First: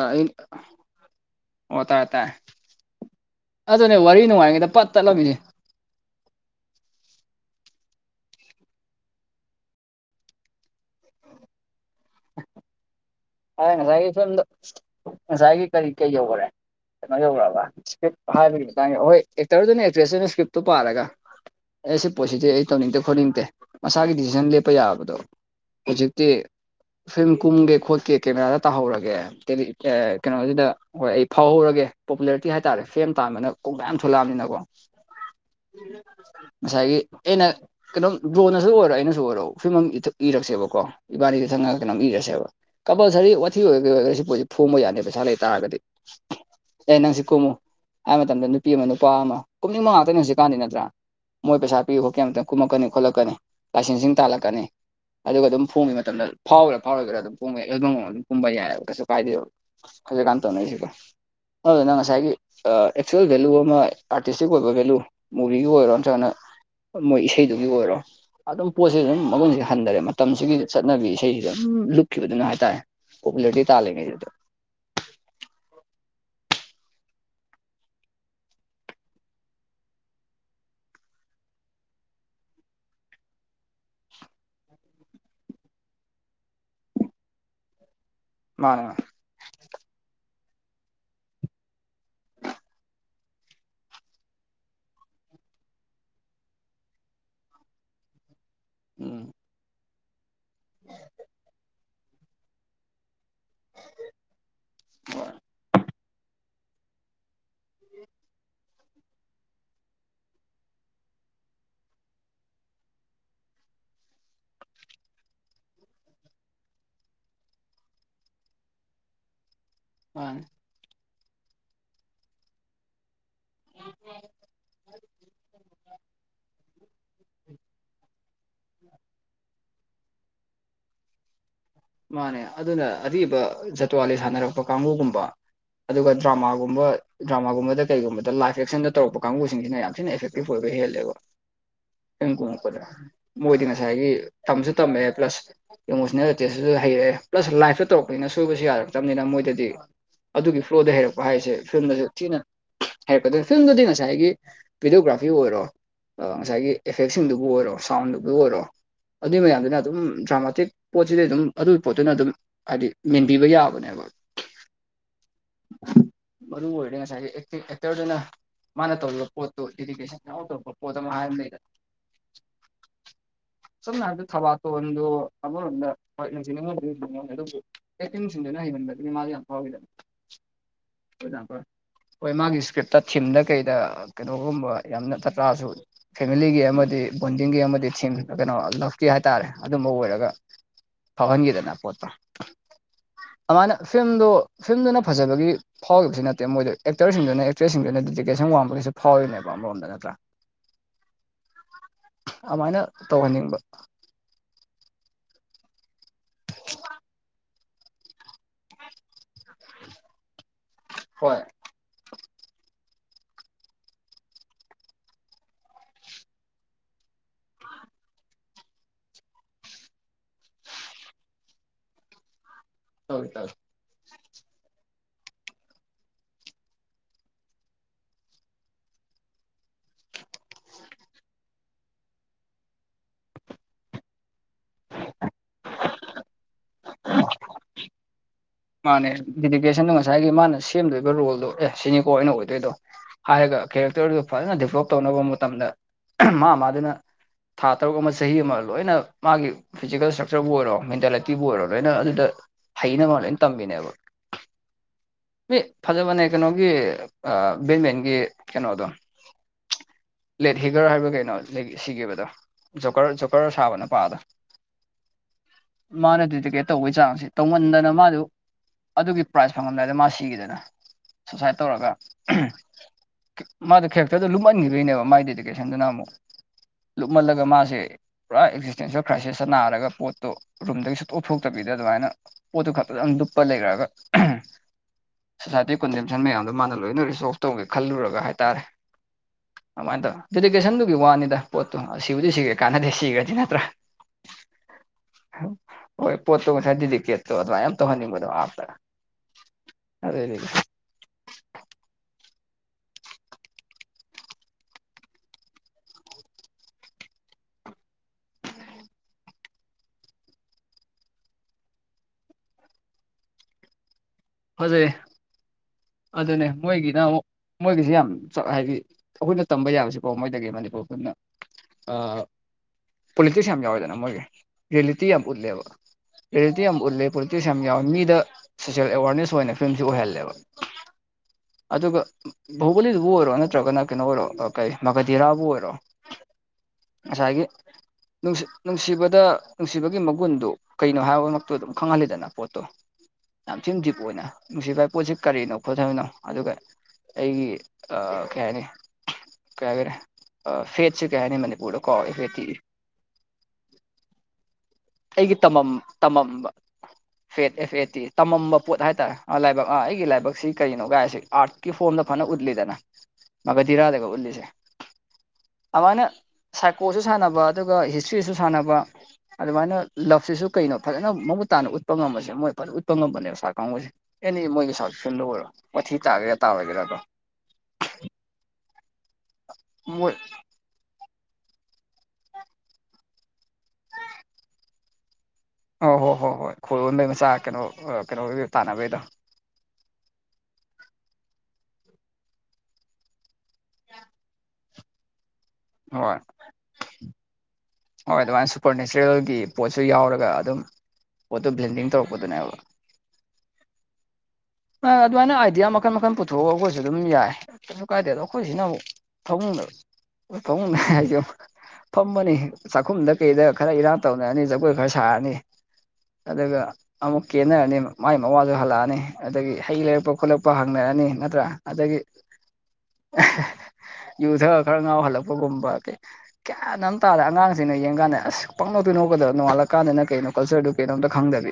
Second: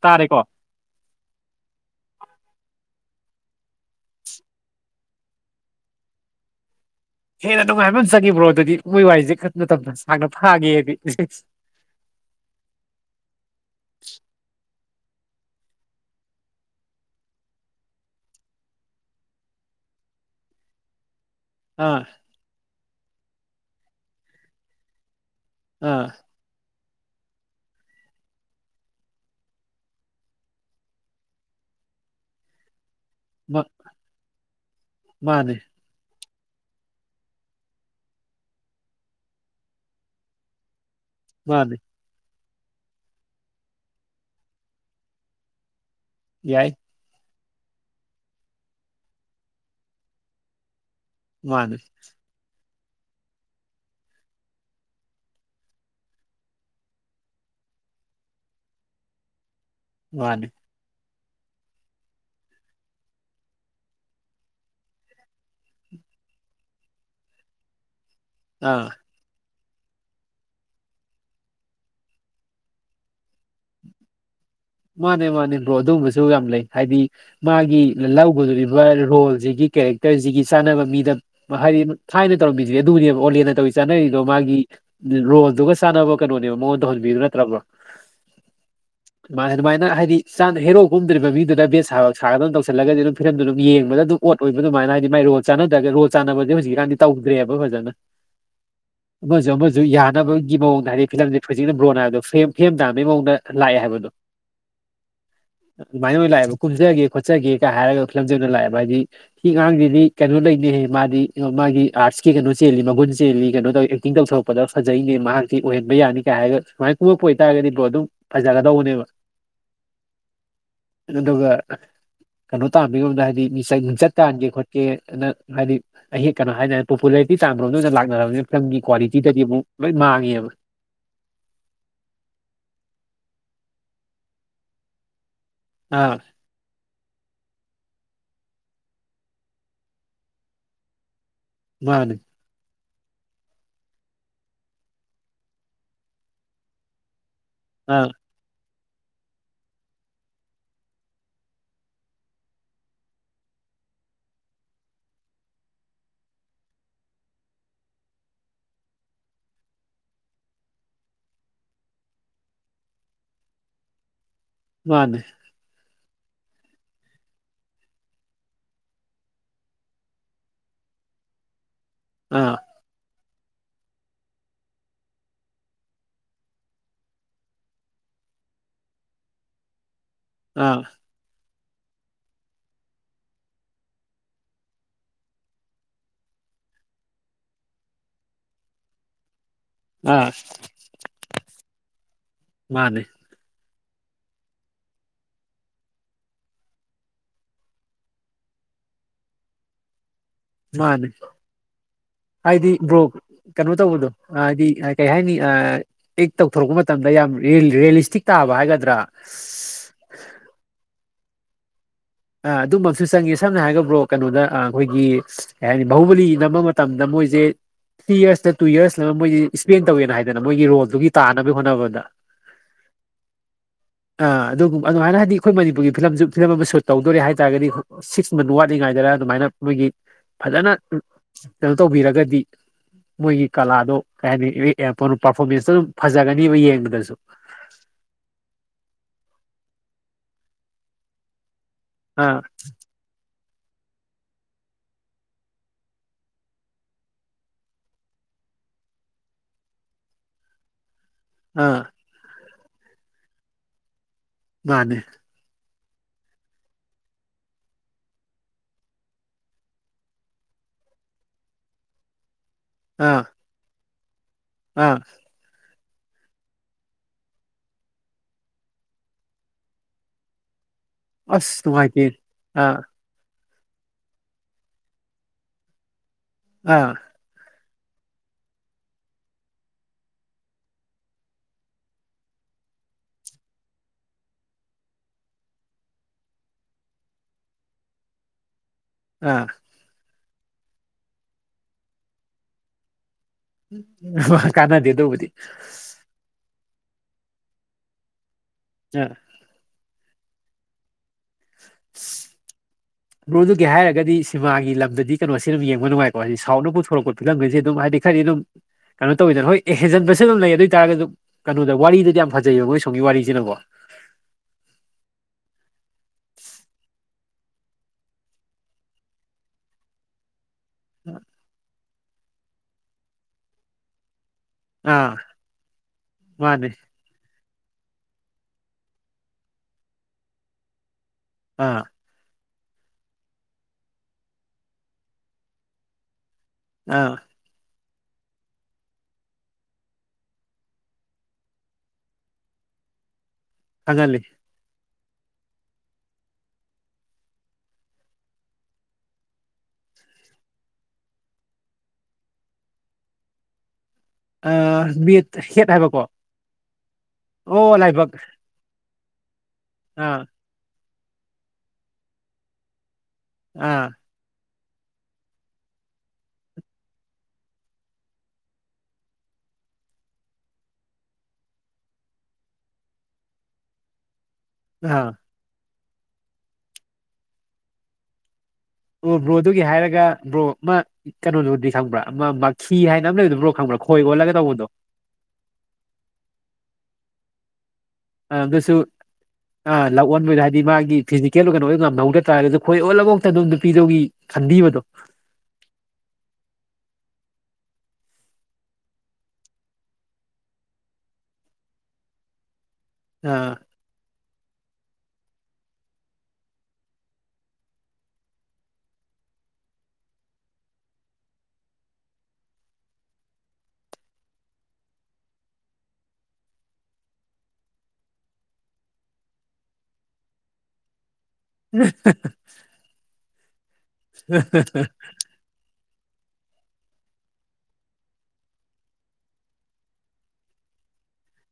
ꯑ ꯑꯩ ꯇꯥꯔꯦꯀꯣ ꯑꯣ ꯇꯥꯔꯦ ꯇꯥꯔꯦ ꯑꯗꯨꯅꯦ ꯋꯥꯔꯤ ꯅꯨꯡꯉꯥꯏꯔꯤꯉꯩꯗ ꯄꯠ ꯇꯠꯂꯃꯤꯅꯦ ꯍꯦꯟꯅ ꯅꯨꯡꯉꯥꯏꯕ ꯑꯃ ꯆꯪꯉꯤ ꯕ꯭ꯔꯣ ꯑꯗꯨꯗꯤ ꯃꯣꯏ ꯋꯥꯔꯤꯁꯦ ꯈꯇꯥꯪ ꯃꯇꯝ ꯁꯥꯡꯅ ꯐꯥꯒꯦꯗꯤ ꯉꯁꯥꯏꯒꯤ ꯐꯤꯜꯝꯗꯨ ꯉꯁꯥꯏꯒꯤ ꯀꯔꯤ ꯀꯩ ꯌꯧꯈꯔꯦ ꯀꯩꯅꯣ ꯌꯧꯈ꯭ꯔꯕ ꯏꯁꯀ꯭ꯔꯤꯞ ꯍꯥꯏꯕꯒꯤ ꯃꯇꯥꯡꯗ ꯍꯣꯏ ꯑꯦꯛꯇꯔꯗꯨꯅ ꯑꯦꯛꯇ꯭ꯔꯦꯁꯇꯨꯅ ꯏꯁꯀ꯭ꯔꯤꯞꯇꯨ ꯄꯥꯔꯥꯒ ꯑꯦ ꯑꯥ ꯁꯤ ꯄꯣꯠꯁꯤꯗꯤ ꯑꯩ ꯇꯧꯅꯤꯡꯗꯦ ꯈꯣꯠꯅꯤꯡꯗꯦ ꯃꯁꯥꯒꯤ ꯗꯤꯁꯤꯖꯟ ꯂꯦꯞꯄ ꯌꯥꯕꯗꯣ ꯑꯥ ꯍꯧꯖꯤꯛꯇꯤ ꯐꯤꯂꯝ ꯀꯨꯝꯒꯦ ꯈꯣꯠꯀꯦ ꯀꯦꯃꯦꯔꯥꯗ ꯇꯥꯍꯧꯔꯒꯦ ꯀꯦꯂꯤ ꯑ ꯀꯩꯅꯣꯁꯤꯗ ꯍꯣꯏ ꯑꯩ ꯐꯥꯎꯍꯧꯔꯒꯦ ꯄꯣꯄꯨꯂꯔꯤꯇꯤ ꯍꯥꯏꯇꯔꯦ ꯐꯦꯝ ꯇꯥꯟꯕꯅ ꯀꯣꯡꯒꯥꯏ ꯑꯝ ꯊꯣꯂꯛꯑꯕꯅꯤꯅꯀꯣ ꯃꯥꯅꯦ ꯉꯁꯥꯏꯒꯤ ꯑꯩꯅ ꯀꯩꯅꯣꯝ ꯗ꯭ꯔꯣꯅꯁꯨ ꯑꯣꯏꯔꯣ ꯑꯩꯅꯁꯨ ꯑꯣꯏꯔꯣ ꯐꯤꯜꯝ ꯑꯃꯥ ꯏꯔꯛꯁꯦꯕꯀꯣ ꯏꯕꯥꯅꯤꯁꯦ ꯃꯥꯅꯦ ꯆꯪꯉꯒ ꯀꯩꯅꯣꯝ ꯏꯔꯁꯦꯕ ꯀꯝꯄꯜꯁꯔꯤ ꯋꯥꯊꯤ ꯑꯣꯏꯔꯒ ꯑꯣꯏꯒꯦꯔꯥ ꯁꯤ ꯄꯣꯠꯁꯤ ꯐꯣꯡꯕ ꯌꯥꯅꯤ ꯄꯩꯁꯥ ꯂꯩꯇꯥꯥꯔꯒꯗꯤ ꯌꯥꯏ ꯑꯦ ꯅꯪꯁꯤ ꯀꯨꯝꯃꯨ ꯍꯥꯏꯕ ꯃꯇꯝꯗ ꯅꯨꯄꯤ ꯑꯃ ꯅꯨꯄꯥ ꯑꯃ ꯀꯨꯝꯅꯤꯡꯕ ꯉꯥꯛꯇꯅꯤ ꯍꯧꯖꯤꯛ ꯀꯥꯟꯗꯤ ꯅꯠꯇ꯭ꯔꯥ ꯃꯣꯏ ꯃꯥꯅꯦ ꯄꯩꯁꯥ ꯄꯤꯒꯦ ꯈꯣꯠꯀꯦ ꯍꯥꯏꯕ ꯃꯥꯇꯝ ꯀꯨꯝꯃꯛꯛꯀꯅꯤ ꯈꯣꯠꯂꯛꯀꯅꯤ ꯀꯨꯝꯃꯛꯅꯤ ꯈꯣꯠꯂꯀꯅꯤ ꯂꯥꯏꯁꯦꯟꯁꯁꯤꯡ ꯇꯥꯜꯂꯛꯀꯅꯤ ꯑꯗꯨꯒ ꯑꯗꯨꯝ ꯐꯣꯡꯒꯤ ꯃꯇꯝꯗ ꯐꯥꯎꯒꯦꯔꯥ ꯐꯥꯎꯔꯣꯏꯒꯦꯔꯥ ꯑꯗꯨꯝ ꯀꯨꯝꯃꯦ ꯑꯥꯜꯕꯨꯝ ꯑꯃ ꯑꯗꯨꯝ ꯀꯨꯝꯕ ꯌꯥꯏꯑꯦꯕ ꯀꯩꯁꯨ ꯀꯥꯏꯗꯦꯕ ꯍꯧꯖꯤꯛꯀꯥꯟ ꯃꯥꯅꯦ ꯇꯧꯅꯩꯁꯤꯀꯣ ꯑꯗꯨꯗꯨꯅ ꯉꯁꯥꯏꯒꯤ ꯑꯦꯛꯆꯨꯋꯦꯜ ꯚꯦꯂꯨ ꯑꯃ ꯑꯥꯔꯇꯤꯁꯇꯤꯛ ꯑꯣꯏꯕ ꯚꯦꯂꯨ ꯃꯨꯕꯤꯒꯤ ꯑꯣꯏꯔꯣ ꯅꯠꯇ꯭ꯔꯒꯅ ꯃꯣꯏ ꯏꯁꯩꯗꯨꯒꯤ ꯑꯣꯏꯔꯣ ꯑꯗꯨꯝ ꯑꯥ ꯄꯣꯠꯁꯦ ꯑꯗꯨꯝ ꯃꯒꯨꯟꯁꯦ ꯍꯟꯊꯔꯦ ꯃꯇꯝꯁꯤꯒꯤ ꯆꯠꯅꯕꯤ ꯏꯁꯩꯁꯤꯗ ꯂꯨꯞ ꯈꯤꯕꯗꯨꯅ ꯍꯥꯏꯇꯥꯔꯦ ꯄꯣꯄꯨꯂꯔꯤꯇꯤ ꯇꯥꯜꯂꯤꯉꯩꯗꯨꯗ ꯃꯅꯦ ꯃꯅꯦ ꯕ꯭ꯔꯣ ꯑꯗꯨꯒꯨꯝꯕꯁꯨ ꯌꯥꯝ ꯂꯩ ꯍꯥꯏꯗꯤ ꯃꯥꯒꯤ ꯂꯧꯒꯗꯧꯔꯤꯕ ꯔꯣꯜꯁꯤꯒꯤ ꯀꯦꯔꯦꯛꯇꯔꯁꯤꯒꯤ ꯆꯥꯅꯕ ꯃꯤꯗ ꯍꯥꯏꯗꯤ ꯊꯥꯏꯅ ꯇꯧꯔꯝꯃꯤꯁꯦ ꯑꯗꯨꯅꯦꯕ ꯑꯣꯂꯦꯟꯅ ꯇꯧꯔꯤ ꯆꯠꯅꯔꯤꯗꯣ ꯃꯥꯒꯤ ꯔꯣꯜꯗꯨꯒ ꯆꯥꯟꯅꯕ ꯀꯩꯅꯣꯅꯦꯕ ꯃꯉꯣꯟ ꯇꯧꯍꯟꯕꯤꯗꯨ ꯅꯠꯇ꯭ꯔꯥꯕ ꯕꯔꯣ ꯃꯥꯅꯦ ꯃꯅꯦ ꯑꯗꯨꯃꯥꯏꯅ ꯍꯥꯏꯗꯤ ꯆꯥꯟꯅ ꯍꯦꯔꯣ ꯀꯨꯝꯗꯧꯔꯤꯕ ꯃꯤꯗꯨꯗ ꯕꯦꯗ ꯁꯥ ꯁꯥꯒꯗꯕꯅꯤ ꯇꯧꯁꯤꯜꯂꯒꯗꯤ ꯐꯤꯂꯝꯗꯨ ꯑꯗꯨꯝ ꯌꯦꯡꯕꯗ ꯑꯗꯨꯝ ꯑꯣꯗ ꯑꯣꯏꯕ ꯑꯗꯨꯃꯥꯏꯅ ꯍꯥꯏꯗꯤ ꯃꯥꯏ ꯔꯣꯜ ꯆꯥꯟꯅꯗ꯭ꯔꯒ ꯔꯣꯜ ꯆꯥꯟꯅꯕꯗꯤ ꯍꯧꯖꯤꯛꯀꯥꯟꯗꯤ ꯇꯧꯗ꯭ꯔꯦꯕ ꯐꯖꯅ [inaudible] ꯑꯃꯖꯨ ꯑꯃꯖꯨ ꯌꯥꯅꯕꯒꯤ ꯃꯑꯣꯡꯗ ꯍꯥꯏꯗꯤ ꯐꯤꯂꯝꯁꯦ ꯐꯖꯤꯛꯅ ꯕ꯭ꯔꯣꯅ ꯍꯥꯏꯕꯗꯣ ꯐ꯭ꯔꯦꯝ ꯐ꯭ꯔꯦꯝ ꯇꯥꯟꯕꯩ ꯃꯑꯣꯡꯗ ꯂꯥꯛꯑꯦ ꯍꯥꯏꯕꯗꯣ [inaudible] ꯑꯗꯨꯃꯥꯏꯅ ꯑꯣꯏꯅ ꯂꯥꯛꯑꯦꯕ ꯀꯨꯝꯖꯒꯦ ꯈꯣꯠꯆꯒꯦꯒ ꯍꯥꯏꯔꯒ ꯐꯤꯂꯝꯖꯦ ꯑꯣꯏꯅ ꯂꯥꯛꯑꯦꯕ ꯍꯥꯏꯗꯤ ꯁꯤ ꯑꯉꯥꯡꯁꯤꯗꯤ ꯀꯩꯅꯣ ꯂꯩꯅꯦꯍꯦ ꯃꯥꯗꯤ ꯃꯥꯒꯤ ꯑꯥꯔꯠꯁꯀꯤ ꯀꯩꯅꯣ ꯆꯦꯜꯂꯤ ꯃꯒꯨꯟ ꯆꯦꯜꯂꯤ ꯀꯩꯅꯣ ꯇꯧꯏ ꯑꯦꯛꯇꯤꯡ ꯇꯧꯊꯣꯔꯛꯄ ꯄꯗ ꯐꯖꯩꯅꯦ ꯃꯍꯥꯛꯇꯤ ꯑꯣꯏꯍꯟꯕ ꯌꯥꯅꯤ ꯀꯥꯏ ꯍꯥꯏꯔꯒ ꯁꯨꯃꯥꯏꯅ ꯀꯨꯝꯉꯛꯄ ꯑꯣꯏꯇꯥꯔꯒꯗꯤ ꯑꯗꯨꯝ ꯐꯖꯒꯗꯧꯕꯅꯦꯕ ꯃꯥꯅꯦ ꯑꯗꯨꯗꯨꯒ ꯀꯩꯅꯣ ꯇꯥꯟꯕꯩꯔꯣꯝꯗ ꯍꯥꯏꯗꯤ ꯃꯤꯡꯆꯠ ꯃꯤꯡꯆꯠ ꯇꯥꯟꯒꯦ ꯈꯣꯠꯀꯦ ꯑꯅ ꯍꯥꯏꯗꯤ ꯑꯩꯍꯤꯛ ꯀꯩꯅꯣ ꯍꯥꯏꯇꯥꯏꯅꯦ ꯄꯣꯄꯨꯂꯔꯤꯇꯤ ꯇꯥꯥꯟꯕꯔꯣꯝꯗ ꯑꯣꯏꯅ ꯂꯥꯛꯅꯔꯕꯅꯤꯅ ꯐꯤꯂꯝꯒꯤ ꯀ꯭ꯋꯥꯂꯤꯇꯤꯗꯗꯤ ꯑꯃꯨꯛ ꯂꯣꯏ ꯃꯥꯡꯉꯦꯕ ꯃꯥꯅꯦ ꯑꯗꯨꯅ ꯑ꯭ꯔꯤꯕ ꯖꯥꯇ꯭ꯋꯥꯂꯤ ꯁꯥꯟꯅꯔꯛꯄ ꯀꯥꯡꯕꯨꯒꯨꯝꯕ ꯑꯗꯨꯒ ꯑꯥ ꯗ꯭ꯔꯃꯥꯒꯨꯝꯕ ꯗ꯭ꯔꯃꯥꯒꯨꯝꯕꯗ ꯀꯩꯒꯨꯝꯕꯗ ꯂꯥꯢꯐ ꯑꯦꯛꯁꯟꯗ ꯇꯧꯔꯛꯄ ꯀꯥꯡꯕꯨꯁꯤꯡꯁꯤꯅ ꯌꯥꯝ ꯊꯤꯅ ꯑꯦꯐꯦꯛꯇꯤꯚ ꯑꯣꯏꯕ ꯍꯦꯜꯂꯦꯕ ꯃꯥꯅꯦ [unintelligible] ꯃꯣꯏꯗꯤ ꯉꯁꯥꯏꯒꯤ ꯇꯝꯁꯨ ꯇꯝꯃꯛꯑꯦ ꯄ꯭ꯂꯁ ꯏꯃꯣꯁꯅꯦꯜ [inaudible] ꯍꯩꯔꯦ ꯄ꯭ꯂꯁ ꯂꯥꯏꯐꯇ ꯑꯥ ꯇꯧꯔꯛꯄꯅꯤꯅ ꯁꯣꯏꯕꯁꯨ ꯌꯥꯔꯛꯇꯕꯅꯤꯅ ꯃꯣꯏꯗꯗꯤ ꯑꯗꯨꯒꯤ ꯐ꯭ꯂꯣꯗ ꯍꯩꯔꯛꯄ ꯍꯥꯏꯁꯦ ꯐꯤꯂꯝꯗꯁꯨ ꯊꯤꯅ ꯍꯩꯔꯛꯀꯗꯣꯏ ꯐꯤꯂꯝꯗꯗꯤ ꯉꯁꯥꯏꯒꯤ ꯚꯤꯗꯤꯑꯣꯒ꯭ꯔꯥꯐꯤ ꯑꯣꯏꯔꯣ ꯑꯥ ꯉꯁꯥꯏꯒꯤ ꯑꯦꯐꯦꯛꯁꯤꯡꯗꯨꯕꯨ ꯑꯣꯏꯔꯣ ꯁꯥꯎꯟꯗꯨꯕꯨ ꯑꯣꯏꯔꯣ ꯑꯗꯨꯏ ꯃꯌꯥꯝꯗꯨꯅ ꯑꯗꯨꯝ ꯗ꯭ꯔꯃꯥꯇꯤꯛ ꯁꯤꯗꯤ ꯑꯗꯨꯝ ꯑꯗꯨꯒꯤ ꯄꯣꯠꯇꯨꯅ ꯑꯗꯨꯝ ꯍꯥꯏꯗꯤ ꯃꯦꯟꯕꯤꯕ ꯌꯥꯕꯅꯦꯕ ꯃꯥꯅꯦ ꯃꯔꯨ ꯑꯣꯏꯔꯦ ꯉꯁꯥꯏꯒꯤ ꯑꯦꯛꯇꯤꯡ ꯑꯦꯛꯇꯔꯗꯨꯅ ꯃꯥꯅ ꯇꯧꯔꯤꯕ ꯄꯣꯠꯇꯨ ꯏꯔꯤꯒꯦꯁꯟ ꯌꯥꯎꯗꯕ ꯄꯣꯠ ꯑꯃ ꯍꯥꯏꯕ ꯑꯃ ꯂꯩꯗ ꯑꯥ ꯁꯝꯅ ꯍꯥꯢꯕꯗ ꯊꯕꯥꯇꯣꯟꯗꯨ ꯑꯃꯔꯣꯝꯗ ꯍꯣꯏ ꯅꯨꯡꯁꯤ ꯅꯤꯉꯣꯟꯗꯗꯤ ꯅꯨꯡꯁꯤ ꯅꯨꯉꯣꯟꯅꯦ ꯑꯗꯨꯕꯨ ꯍꯦꯛꯇ ꯅꯨꯡꯁꯤꯟꯗꯨꯅ ꯍꯩꯃꯟꯕꯗꯨꯗꯤ ꯃꯥꯗꯤ ꯌꯥꯝ ꯐꯥꯎꯔꯤꯗꯣ ꯑꯥ ꯐꯣꯔ ꯑꯦꯛꯖꯥꯝꯄꯜ ꯍꯣꯏ ꯃꯥꯒꯤ ꯁꯀ꯭ꯔꯤꯞꯇ ꯊꯤꯝꯗ ꯀꯩꯗ ꯀꯩꯅꯣꯒꯨꯝꯕ ꯌꯥꯝꯅ ꯊ꯭ꯔꯥꯁꯨ ꯐꯦꯃꯤꯂꯤꯒꯤ ꯑꯃꯗꯤ ꯕꯣꯟꯗꯤꯡꯒꯤ ꯑꯃꯗꯤ ꯊꯤꯝ ꯀꯩꯅꯣ ꯂꯐꯀꯤ ꯍꯥꯏꯇꯥꯔꯦ ꯑꯗꯨꯝꯕ ꯑꯣꯏꯔꯒ ꯑꯥ ꯐꯥꯎꯍꯟꯈꯤꯗꯅ ꯄꯣꯠꯇꯣ ꯃꯥꯅꯦ ꯑꯃꯥꯢꯅ ꯐꯤꯜꯝꯗꯣ ꯐꯤꯜꯝꯗꯨꯅ ꯐꯖꯕꯒꯤ ꯐꯥꯎꯈꯤꯕꯁꯨ ꯅꯠꯇꯦ ꯃꯣꯏꯗ ꯑꯦꯛꯇꯔꯁꯤꯡꯗꯨꯅ ꯑꯦꯛꯇ꯭ꯔꯦꯁꯁꯤꯡꯗꯨꯅ ꯗꯦꯗꯤꯀꯦꯁꯟ ꯋꯥꯡꯝꯕꯒꯤꯁꯨ ꯐꯥꯎꯔꯤꯅꯦꯕ ꯑꯃꯔꯣꯝꯗ ꯅꯠꯇ꯭ꯔꯥ ꯃꯥꯅꯦ ꯍꯥꯏꯗꯤ ꯑꯗꯨꯃꯥꯏꯅ ꯕ꯭ꯔꯣ ꯇꯧꯍꯟꯅꯤꯡꯕ ꯀꯩꯅꯣ ꯇꯧꯕꯗꯣ ꯑꯗꯤ ꯀꯩ ꯍꯥꯏꯅꯤ ꯑꯥ ꯑꯦꯛ ꯇꯧꯊꯣꯔꯛꯄ ꯃꯇꯝꯗ ꯌꯥꯝ ꯔꯦ ꯔ꯭ꯌꯦꯜꯂꯤꯁꯇꯤꯛ ꯇꯥꯕ ꯍꯥꯏꯒꯗ꯭ꯔꯥ ꯍꯣꯏ ꯑꯥ ꯑꯗꯨꯃꯛꯁꯨ ꯆꯪꯏ ꯁꯝꯅ ꯍꯥꯏꯔꯒ ꯕ꯭ꯔꯣ ꯀꯩꯅꯣꯗ ꯑꯥ ꯑꯩꯈꯣꯏꯒꯤ ꯀꯩ ꯍꯥꯏꯅꯤ ꯕꯥꯍꯨꯕꯂꯤ ꯅꯝꯕ ꯃꯇꯝꯗ ꯃꯣꯏꯁꯦ ꯊ꯭ꯔꯤ ꯌꯔꯁꯇ ꯇꯨ ꯌꯔꯁ ꯂ ꯃꯣꯏꯗꯤ ꯁ꯭ꯄꯦꯟ ꯇꯧꯋꯦꯅ ꯍꯥꯏꯗꯅ ꯃꯣꯏꯒꯤ ꯔꯣꯜꯗꯨꯒꯤ ꯇꯥꯟꯅꯕ ꯍꯣꯠꯅꯕꯗ [unintelligible] ꯑꯥ ꯑꯗꯨꯒꯨꯝ ꯑꯗꯨꯃꯥꯏꯅ ꯍꯥꯏꯗꯤ ꯑꯩꯈꯣꯏ ꯃꯅꯤꯄꯨꯔꯒꯤ ꯐꯤꯂꯝꯁꯨ ꯐꯤꯂꯝ ꯑꯃ ꯁꯨꯠ ꯇꯧꯗꯣꯔꯦ ꯍꯥꯏꯇꯥꯔꯒꯗꯤ ꯁꯤꯛꯁ ꯃꯟ ꯋꯥꯠꯂꯤꯉꯥꯏꯗꯔ ꯑꯗꯨꯃꯥꯏꯅ ꯃꯣꯏꯒꯤ ꯐꯖꯅ ꯀꯩꯅꯣ ꯇꯧꯕꯤꯔꯒꯗꯤ ꯃꯣꯏꯒꯤ ꯀꯥꯂꯥꯗꯣ ꯀꯩ ꯍꯥꯏꯅꯤ [unintelligible] ꯄꯥꯔꯐꯣꯔꯃꯦꯟꯁꯇꯣ ꯑꯗꯨꯝ ꯐꯖꯒꯅꯤꯕ ꯌꯦꯡꯕꯗꯁꯨ ꯃꯥꯅꯦ ꯗꯤꯗꯤꯀꯦꯁꯟꯗ ꯉꯁꯥꯏꯒꯤ ꯃꯥꯅ ꯁꯦꯝꯗꯣꯏꯕ ꯔꯣꯜꯗꯣ ꯑꯦ ꯁꯤꯅꯤꯀꯣ ꯑꯩꯅ ꯑꯥ ꯑꯣꯏꯗꯣꯏꯗꯣ ꯍꯥꯏꯔꯒ ꯀꯦꯔꯦꯛꯇꯔꯗꯨ ꯐꯖꯅ ꯗꯤꯕ꯭ꯂꯣꯐ ꯇꯧꯅꯕ ꯃꯇꯝꯗ ꯃꯥ ꯃꯥꯗꯨꯅ ꯊꯥ ꯇꯔꯨꯛ ꯑꯃ ꯆꯍꯤ ꯑꯃ ꯂꯣꯏꯅ ꯃꯥꯒꯤ ꯐꯤꯖꯤꯀꯦꯜ ꯁꯇ꯭ꯔꯛꯆꯔꯕꯨ ꯑꯣꯏꯔꯣ ꯃꯦꯟꯇꯦꯂꯦꯟ ꯀꯤꯕꯨ ꯑꯣꯏꯔꯣ ꯑꯥ ꯂꯣꯏꯅ ꯑꯗꯨꯗ ꯍꯩꯅꯕ ꯂꯣꯏꯅ ꯇꯝꯕꯤꯅꯦꯕ ꯃꯥꯅꯦ ꯃꯤ ꯐꯖꯕꯅꯦ ꯀꯩꯅꯣꯒꯤ ꯑꯥ ꯕꯦꯟꯃꯦꯟꯒꯤ ꯀꯩꯅꯣꯗꯣ ꯂꯦꯠ ꯍꯤꯒꯔ ꯍꯥꯏꯕꯔꯥ ꯀꯩꯅꯣ ꯁꯤꯒꯤꯕꯗꯣ ꯖꯣꯀꯔ ꯖꯣꯀꯔ ꯁꯥꯕ ꯅꯨꯄꯥꯗꯣ ꯍꯥ ꯃꯥꯅ ꯗꯤꯗꯤꯀꯦꯠ ꯇꯧꯕꯩ ꯆꯥꯡꯁꯦ ꯇꯧꯃꯟꯗꯅ ꯃꯥꯗꯨ ꯑꯗꯨꯒꯤ ꯄ꯭ꯔꯥꯏꯖ ꯐꯪꯉꯝꯗꯥꯏꯗ ꯃꯥ ꯁꯤꯈꯤꯗꯅ ꯑꯁ ꯁꯨꯁꯥꯏꯠ ꯇꯧꯔꯒ ꯅꯨꯡꯉꯥꯏꯇꯦ ꯑꯥ ꯃꯥꯗ ꯈꯦꯔꯦꯛꯇꯔꯗꯣ ꯂꯨꯄꯀꯟꯈꯤꯗꯣꯏꯅꯦꯕ ꯃꯥꯏ ꯗꯦꯗꯤꯀꯦꯁꯟꯗꯨꯅ ꯑꯃꯨꯛ ꯑꯥ ꯇꯨꯝꯃꯜꯂꯒ ꯃꯥꯁꯦ ꯄꯨꯔꯥ ꯑꯦꯛꯖꯤꯁꯇꯦꯟꯁꯦꯜ ꯈ꯭ꯔꯥꯏꯁꯤꯁꯇ ꯅꯥꯔꯒ ꯄꯣꯠꯇꯣ ꯔꯨꯝꯗꯒꯤ ꯁꯨꯛꯇꯣꯛ ꯊꯣꯛꯇꯕꯤꯗ ꯑꯗꯨꯃꯥꯏꯅ ꯄꯣꯠꯇꯨ ꯈꯛꯇꯗꯡ ꯂꯨꯞꯄꯥ ꯂꯩꯒꯔꯒ ꯁꯣꯁꯥꯏꯇꯤ ꯀꯣꯟꯗꯦꯝꯁꯟ ꯃꯌꯥꯝꯗꯣ ꯃꯥꯅ ꯂꯣꯏꯅ ꯔꯤꯁꯣꯜꯐ ꯇꯧꯒꯦ ꯈꯜꯂꯨꯔꯒ ꯍꯥꯏꯇꯥꯔꯦ ꯑꯥ ꯑꯗꯨꯃꯥꯏꯅ ꯇꯧ ꯗꯦꯗꯤꯀꯦꯁꯟꯗꯨꯒꯤ ꯋꯥꯅꯤꯗ ꯄꯣꯠꯇꯣ ꯑꯥ ꯁꯤꯕꯨꯗꯤ ꯁꯤꯒ꯭ꯔꯦ ꯀꯥꯟꯅꯗꯦ ꯁꯤꯈ꯭ꯔꯗꯤꯅ ꯋꯥ ꯀꯥꯅꯗꯦ ꯑꯗꯨꯕꯨꯗꯤ ꯍꯣꯏ ꯄꯣꯠꯇꯣ ꯉꯁꯥꯏ ꯗꯤꯗꯤꯀꯦꯠꯇꯣ ꯑꯗꯨꯃꯥꯏꯅ ꯌꯥꯝ ꯇꯧꯍꯟꯅꯤꯡꯕꯗꯣ ꯍꯥꯞꯇ [unintelligible] [unintelligible] [unintelligible] ꯕꯔꯣ ꯑꯗꯨꯒꯤ ꯍꯥꯏꯔꯒꯗꯤ ꯁꯤꯃꯥꯒꯤ ꯂꯝꯗꯗꯤ ꯀꯩꯅꯣꯁꯤ ꯑꯗꯨꯝ ꯌꯦꯡꯕ ꯅꯨꯡꯉꯥꯏꯀꯣ ꯍꯥꯏꯗꯤ ꯁꯥꯎꯠꯅ ꯄꯨꯊꯣꯔꯛꯄ ꯐꯤꯂꯝꯒꯩꯁꯦ ꯑꯗꯨꯝ ꯍꯥꯏꯗꯤ ꯈꯔꯗꯤ ꯑꯗꯨꯝ ꯀꯩꯅꯣ ꯇꯧꯋꯤꯗꯅ ꯍꯣꯏ ꯍꯦꯟꯖꯟꯕꯁꯨ ꯑꯗꯨꯝ ꯂꯩ ꯑꯗꯣꯏ ꯇꯥꯥꯔꯒꯁꯨ ꯀꯩꯅꯣꯗ ꯋꯥꯔꯤꯗꯗꯤ ꯌꯥꯝ ꯐꯖꯩꯌꯦꯕ ꯃꯣꯏ ꯑꯁꯣꯝꯒꯤ ꯋꯥꯔꯤꯁꯤꯅꯀꯣ ꯐꯖꯩ ꯑꯗꯨꯅꯦ ꯃꯣꯏꯒꯤꯅ ꯑꯃꯨꯛ ꯃꯣꯏꯒꯤꯁꯤ ꯌꯥꯝ ꯆ ꯍꯥꯏꯗꯤ ꯑꯈꯣꯏꯅ ꯇꯝꯕ ꯌꯥꯕꯁꯤꯀꯣ ꯃꯣꯏꯗꯒꯤ ꯃꯅꯤ ꯑꯥ ꯄꯣꯂꯤꯇꯤꯁ ꯌꯥꯝ ꯌꯥꯎꯋꯦꯗꯅ ꯃꯣꯏꯒꯤ ꯔꯤꯌꯦꯂꯤꯇꯤ ꯑꯥ ꯌꯥꯝ ꯎꯠꯂꯦꯕ ꯔꯤꯌꯦꯂꯤꯇꯤ ꯃꯥꯅꯦ ꯌꯥꯝ ꯎꯠꯂꯦ ꯄꯣꯂꯤꯇꯤꯛꯁ ꯌꯥꯝ ꯌꯥꯎꯋꯦ ꯃꯤꯗ ꯁꯣꯁꯦꯜ ꯑꯦꯋꯥꯔꯅꯦꯁ ꯐꯤꯂꯝꯁꯤ ꯑꯣꯏꯍꯜꯂꯦꯕ ꯑꯥ ꯑꯗꯨꯒ ꯚꯍꯨꯕꯂꯤꯗꯕꯨ ꯑꯣꯏꯔꯣ ꯅꯠꯇ꯭ꯔꯒꯅ ꯀꯩꯅꯣ ꯑꯣꯏꯔꯣ ꯑꯥ ꯀꯩ ꯃꯥꯚꯥꯙꯤꯔꯥꯕꯨ ꯑꯣꯏꯔꯣ ꯑꯥ ꯉꯁꯥꯏꯒꯤ ꯅꯨꯡꯁꯤꯕꯗ ꯅꯨꯡꯁꯤꯕꯒꯤ ꯃꯒꯨꯟꯗꯨ ꯀꯩꯅꯣ ꯍꯥꯏꯕꯃꯛꯇꯨ ꯑꯗꯨꯝ ꯈꯪꯍꯜꯂꯤꯗꯅ ꯄꯣꯠꯇꯣ ꯌꯥꯝ ꯊꯤꯅ ꯗꯤꯞ ꯈꯪꯍꯜꯂꯤ ꯑꯣꯏꯅ ꯅꯨꯡꯁꯤꯚꯥꯏ ꯄꯣꯠꯁꯤ ꯀꯔꯤꯅꯣ ꯈꯣꯊꯃꯤꯅꯣ ꯑꯗꯨꯒ ꯑꯩꯒꯤ ꯀꯩ ꯍꯥꯏꯅꯤ ꯀꯩ ꯍꯥꯏꯒꯔꯦ ꯐꯦꯠꯁꯤ ꯀꯩ ꯍꯥꯏꯅꯤ ꯃꯅꯤꯄꯨꯔꯗ ꯀꯥꯎꯔꯦ ꯐꯦꯠꯇꯤ ꯑꯥ ꯃꯤꯠ ꯑꯩꯒꯤ ꯇꯃꯝ ꯍꯦꯠ ꯍꯥꯏꯕꯀꯣ ꯇꯃꯝꯕ ꯐꯦꯠ ꯑꯣ ꯑꯐ ꯑꯦ ꯇꯤ ꯂꯥꯏꯕꯛ ꯇꯃꯝꯕ ꯄꯣꯠ ꯍꯥꯏꯇꯥꯔꯦ ꯑꯥ ꯂꯥꯏꯕꯛ ꯑꯩꯒꯤ ꯑꯥ ꯂꯥꯏꯕꯛꯁꯤ ꯀꯩꯅꯣ ꯀꯥꯏꯁꯤ ꯑꯥꯔꯠꯀꯤ ꯐꯣꯝꯗ ꯐꯅ ꯎꯠꯂꯤꯗꯅ ꯑꯥ ꯃꯥꯘꯥꯙꯤꯔꯥꯗꯒ ꯎꯠꯂꯤꯁꯦ ꯑꯗꯨꯃꯥꯏꯅ ꯁꯥꯏꯀꯣꯁꯨ ꯁꯥꯟꯅꯕ ꯑꯗꯨꯒ ꯍꯤꯁꯇ꯭ꯔꯤꯁꯨ ꯁꯥꯟꯅꯕ ꯑꯗꯨꯃꯥꯏꯅ ꯂꯞꯁꯤꯁꯨ ꯀꯩꯅꯣ ꯐꯖꯅ ꯃꯃꯨꯠ ꯇꯥꯅ ꯎꯠꯄ ꯉꯝꯕꯁꯦ ꯃꯣꯏ ꯐꯖꯅ ꯎꯠꯄ ꯉꯝꯕꯅꯦꯕ ꯑꯦꯅꯤ ꯃꯣꯏꯒꯤ ꯑꯥ ꯁꯖꯁꯟ ꯂꯧ ꯑꯣꯏꯔꯣ ꯋꯥꯊꯤ ꯇꯥꯒꯦꯔꯥ ꯇꯥꯔꯣꯏꯒꯦꯔꯥꯗꯣ ꯑꯣ ꯕ꯭ꯔꯣꯗꯨꯒꯤ ꯍꯥꯏꯔꯒ ꯃꯣꯏ ꯕ꯭ꯔꯣ ꯑꯃ ꯀꯩꯅꯣꯗꯨꯗꯤ ꯈꯪꯕ꯭ꯔꯥ ꯑꯃ ꯃꯥꯈꯤ ꯍꯥꯏꯅ ꯑꯃ ꯂꯩꯕꯗꯨ ꯕ꯭ꯔꯣ ꯈꯪꯕ꯭ꯔꯥ ꯈꯣꯏ ꯑꯣꯜꯂꯒ ꯇꯧꯕꯗꯣ ꯑꯥꯎ ꯑꯥꯎ ꯍꯣꯏ ꯍꯣꯏ ꯍꯣꯏ ꯈꯣꯏꯔꯣꯟꯗꯩ ꯃꯆꯥ ꯀꯩꯅꯣ ꯀꯩꯅꯣꯒꯤ ꯑꯒꯁꯨ ꯇꯥꯟꯅꯕꯩꯗꯣ ꯑ ꯂꯧ ꯑꯣꯟꯕꯩꯗꯣ ꯍꯥꯏꯗꯤ ꯃꯥꯒꯤ ꯐꯤꯖꯤꯀꯦꯜꯗꯣ ꯀꯩꯅꯣꯒꯤ ꯉꯝꯃꯧꯗ ꯇꯥꯔꯦ ꯑꯗꯨ ꯈꯣꯏ ꯑꯣꯜꯂꯕꯧꯇ ꯗꯨꯝ ꯅꯨꯄꯤꯗꯨꯒꯤ ꯈꯟꯕꯤꯕꯗꯣ ꯍꯣꯏ ꯑꯣꯏ ꯑꯗꯨꯃꯥꯏꯟ ꯁꯨꯄꯔ ꯅꯦꯆꯔꯦꯜꯒꯤ ꯄꯣꯠꯁꯨ ꯌꯥꯎꯔꯒ ꯑꯗꯨꯝ ꯄꯣꯠꯇꯨ ꯕ꯭ꯂꯦꯟꯗꯤꯡ ꯇꯧꯔꯛꯄꯗꯨꯅꯦꯕ ꯑꯥ ꯑ ꯑꯗꯨꯃꯥꯏꯅ ꯑꯥꯏꯗꯤꯌꯥ ꯃꯈꯟ ꯃꯈꯟ ꯄꯨꯊꯣꯛꯑꯣ ꯑꯩꯈꯣꯏꯁꯨ ꯑꯗꯨꯝ ꯌꯥꯏ ꯀꯩꯁꯨ ꯀꯥꯏꯗꯦ ꯑꯗꯣ ꯑꯩꯈꯣꯏꯁꯤꯅ ꯑꯃꯨꯛ ꯐꯃꯨꯡꯗ ꯐꯃꯨꯡꯗ ꯍꯥꯏꯖꯦ ꯌꯣ ꯐꯝꯃꯅꯤ ꯆꯥꯛꯈꯨꯝꯗ ꯀꯩꯗ ꯈꯔ ꯏꯔꯥꯡ ꯇꯧꯅꯔꯅꯤ ꯖꯒꯣꯏ ꯈꯔ ꯁꯥꯔꯅꯤ ꯑꯗꯨꯒ ꯑꯃꯨꯛ ꯀꯦꯟꯅꯔꯅꯤ ꯃꯥꯏ ꯃꯋꯥꯖꯨ ꯍꯜꯂꯛꯑꯅꯤ ꯑꯗꯒꯤ ꯍꯩ ꯂꯩꯔꯛꯄ ꯈꯣꯠꯂꯛꯄ ꯍꯪꯅꯔꯅꯤ ꯅꯠꯇ꯭ꯔꯥ ꯑꯗꯒꯤ ꯌꯨꯊꯛꯔ ꯈꯔ ꯉꯥꯎꯔ ꯍꯜꯂꯛꯄꯒꯨꯝꯕ ꯀꯦ ꯒ꯭ꯌꯥꯟ ꯑꯝ ꯇꯥꯗ ꯑꯉꯥꯡꯁꯤꯡꯅ ꯌꯦꯡ ꯀꯥꯟꯅꯦ ꯑꯁ ꯄꯪꯅꯣꯛꯇ ꯅꯣꯛꯀꯗꯕ ꯅꯣꯡꯉꯥꯜꯂꯀꯥꯟꯗꯅ ꯀꯩꯅꯣ ꯀꯜꯆꯔꯗꯨ ꯀꯩꯅꯣ ꯑꯝꯇ ꯈꯪꯗꯕꯤ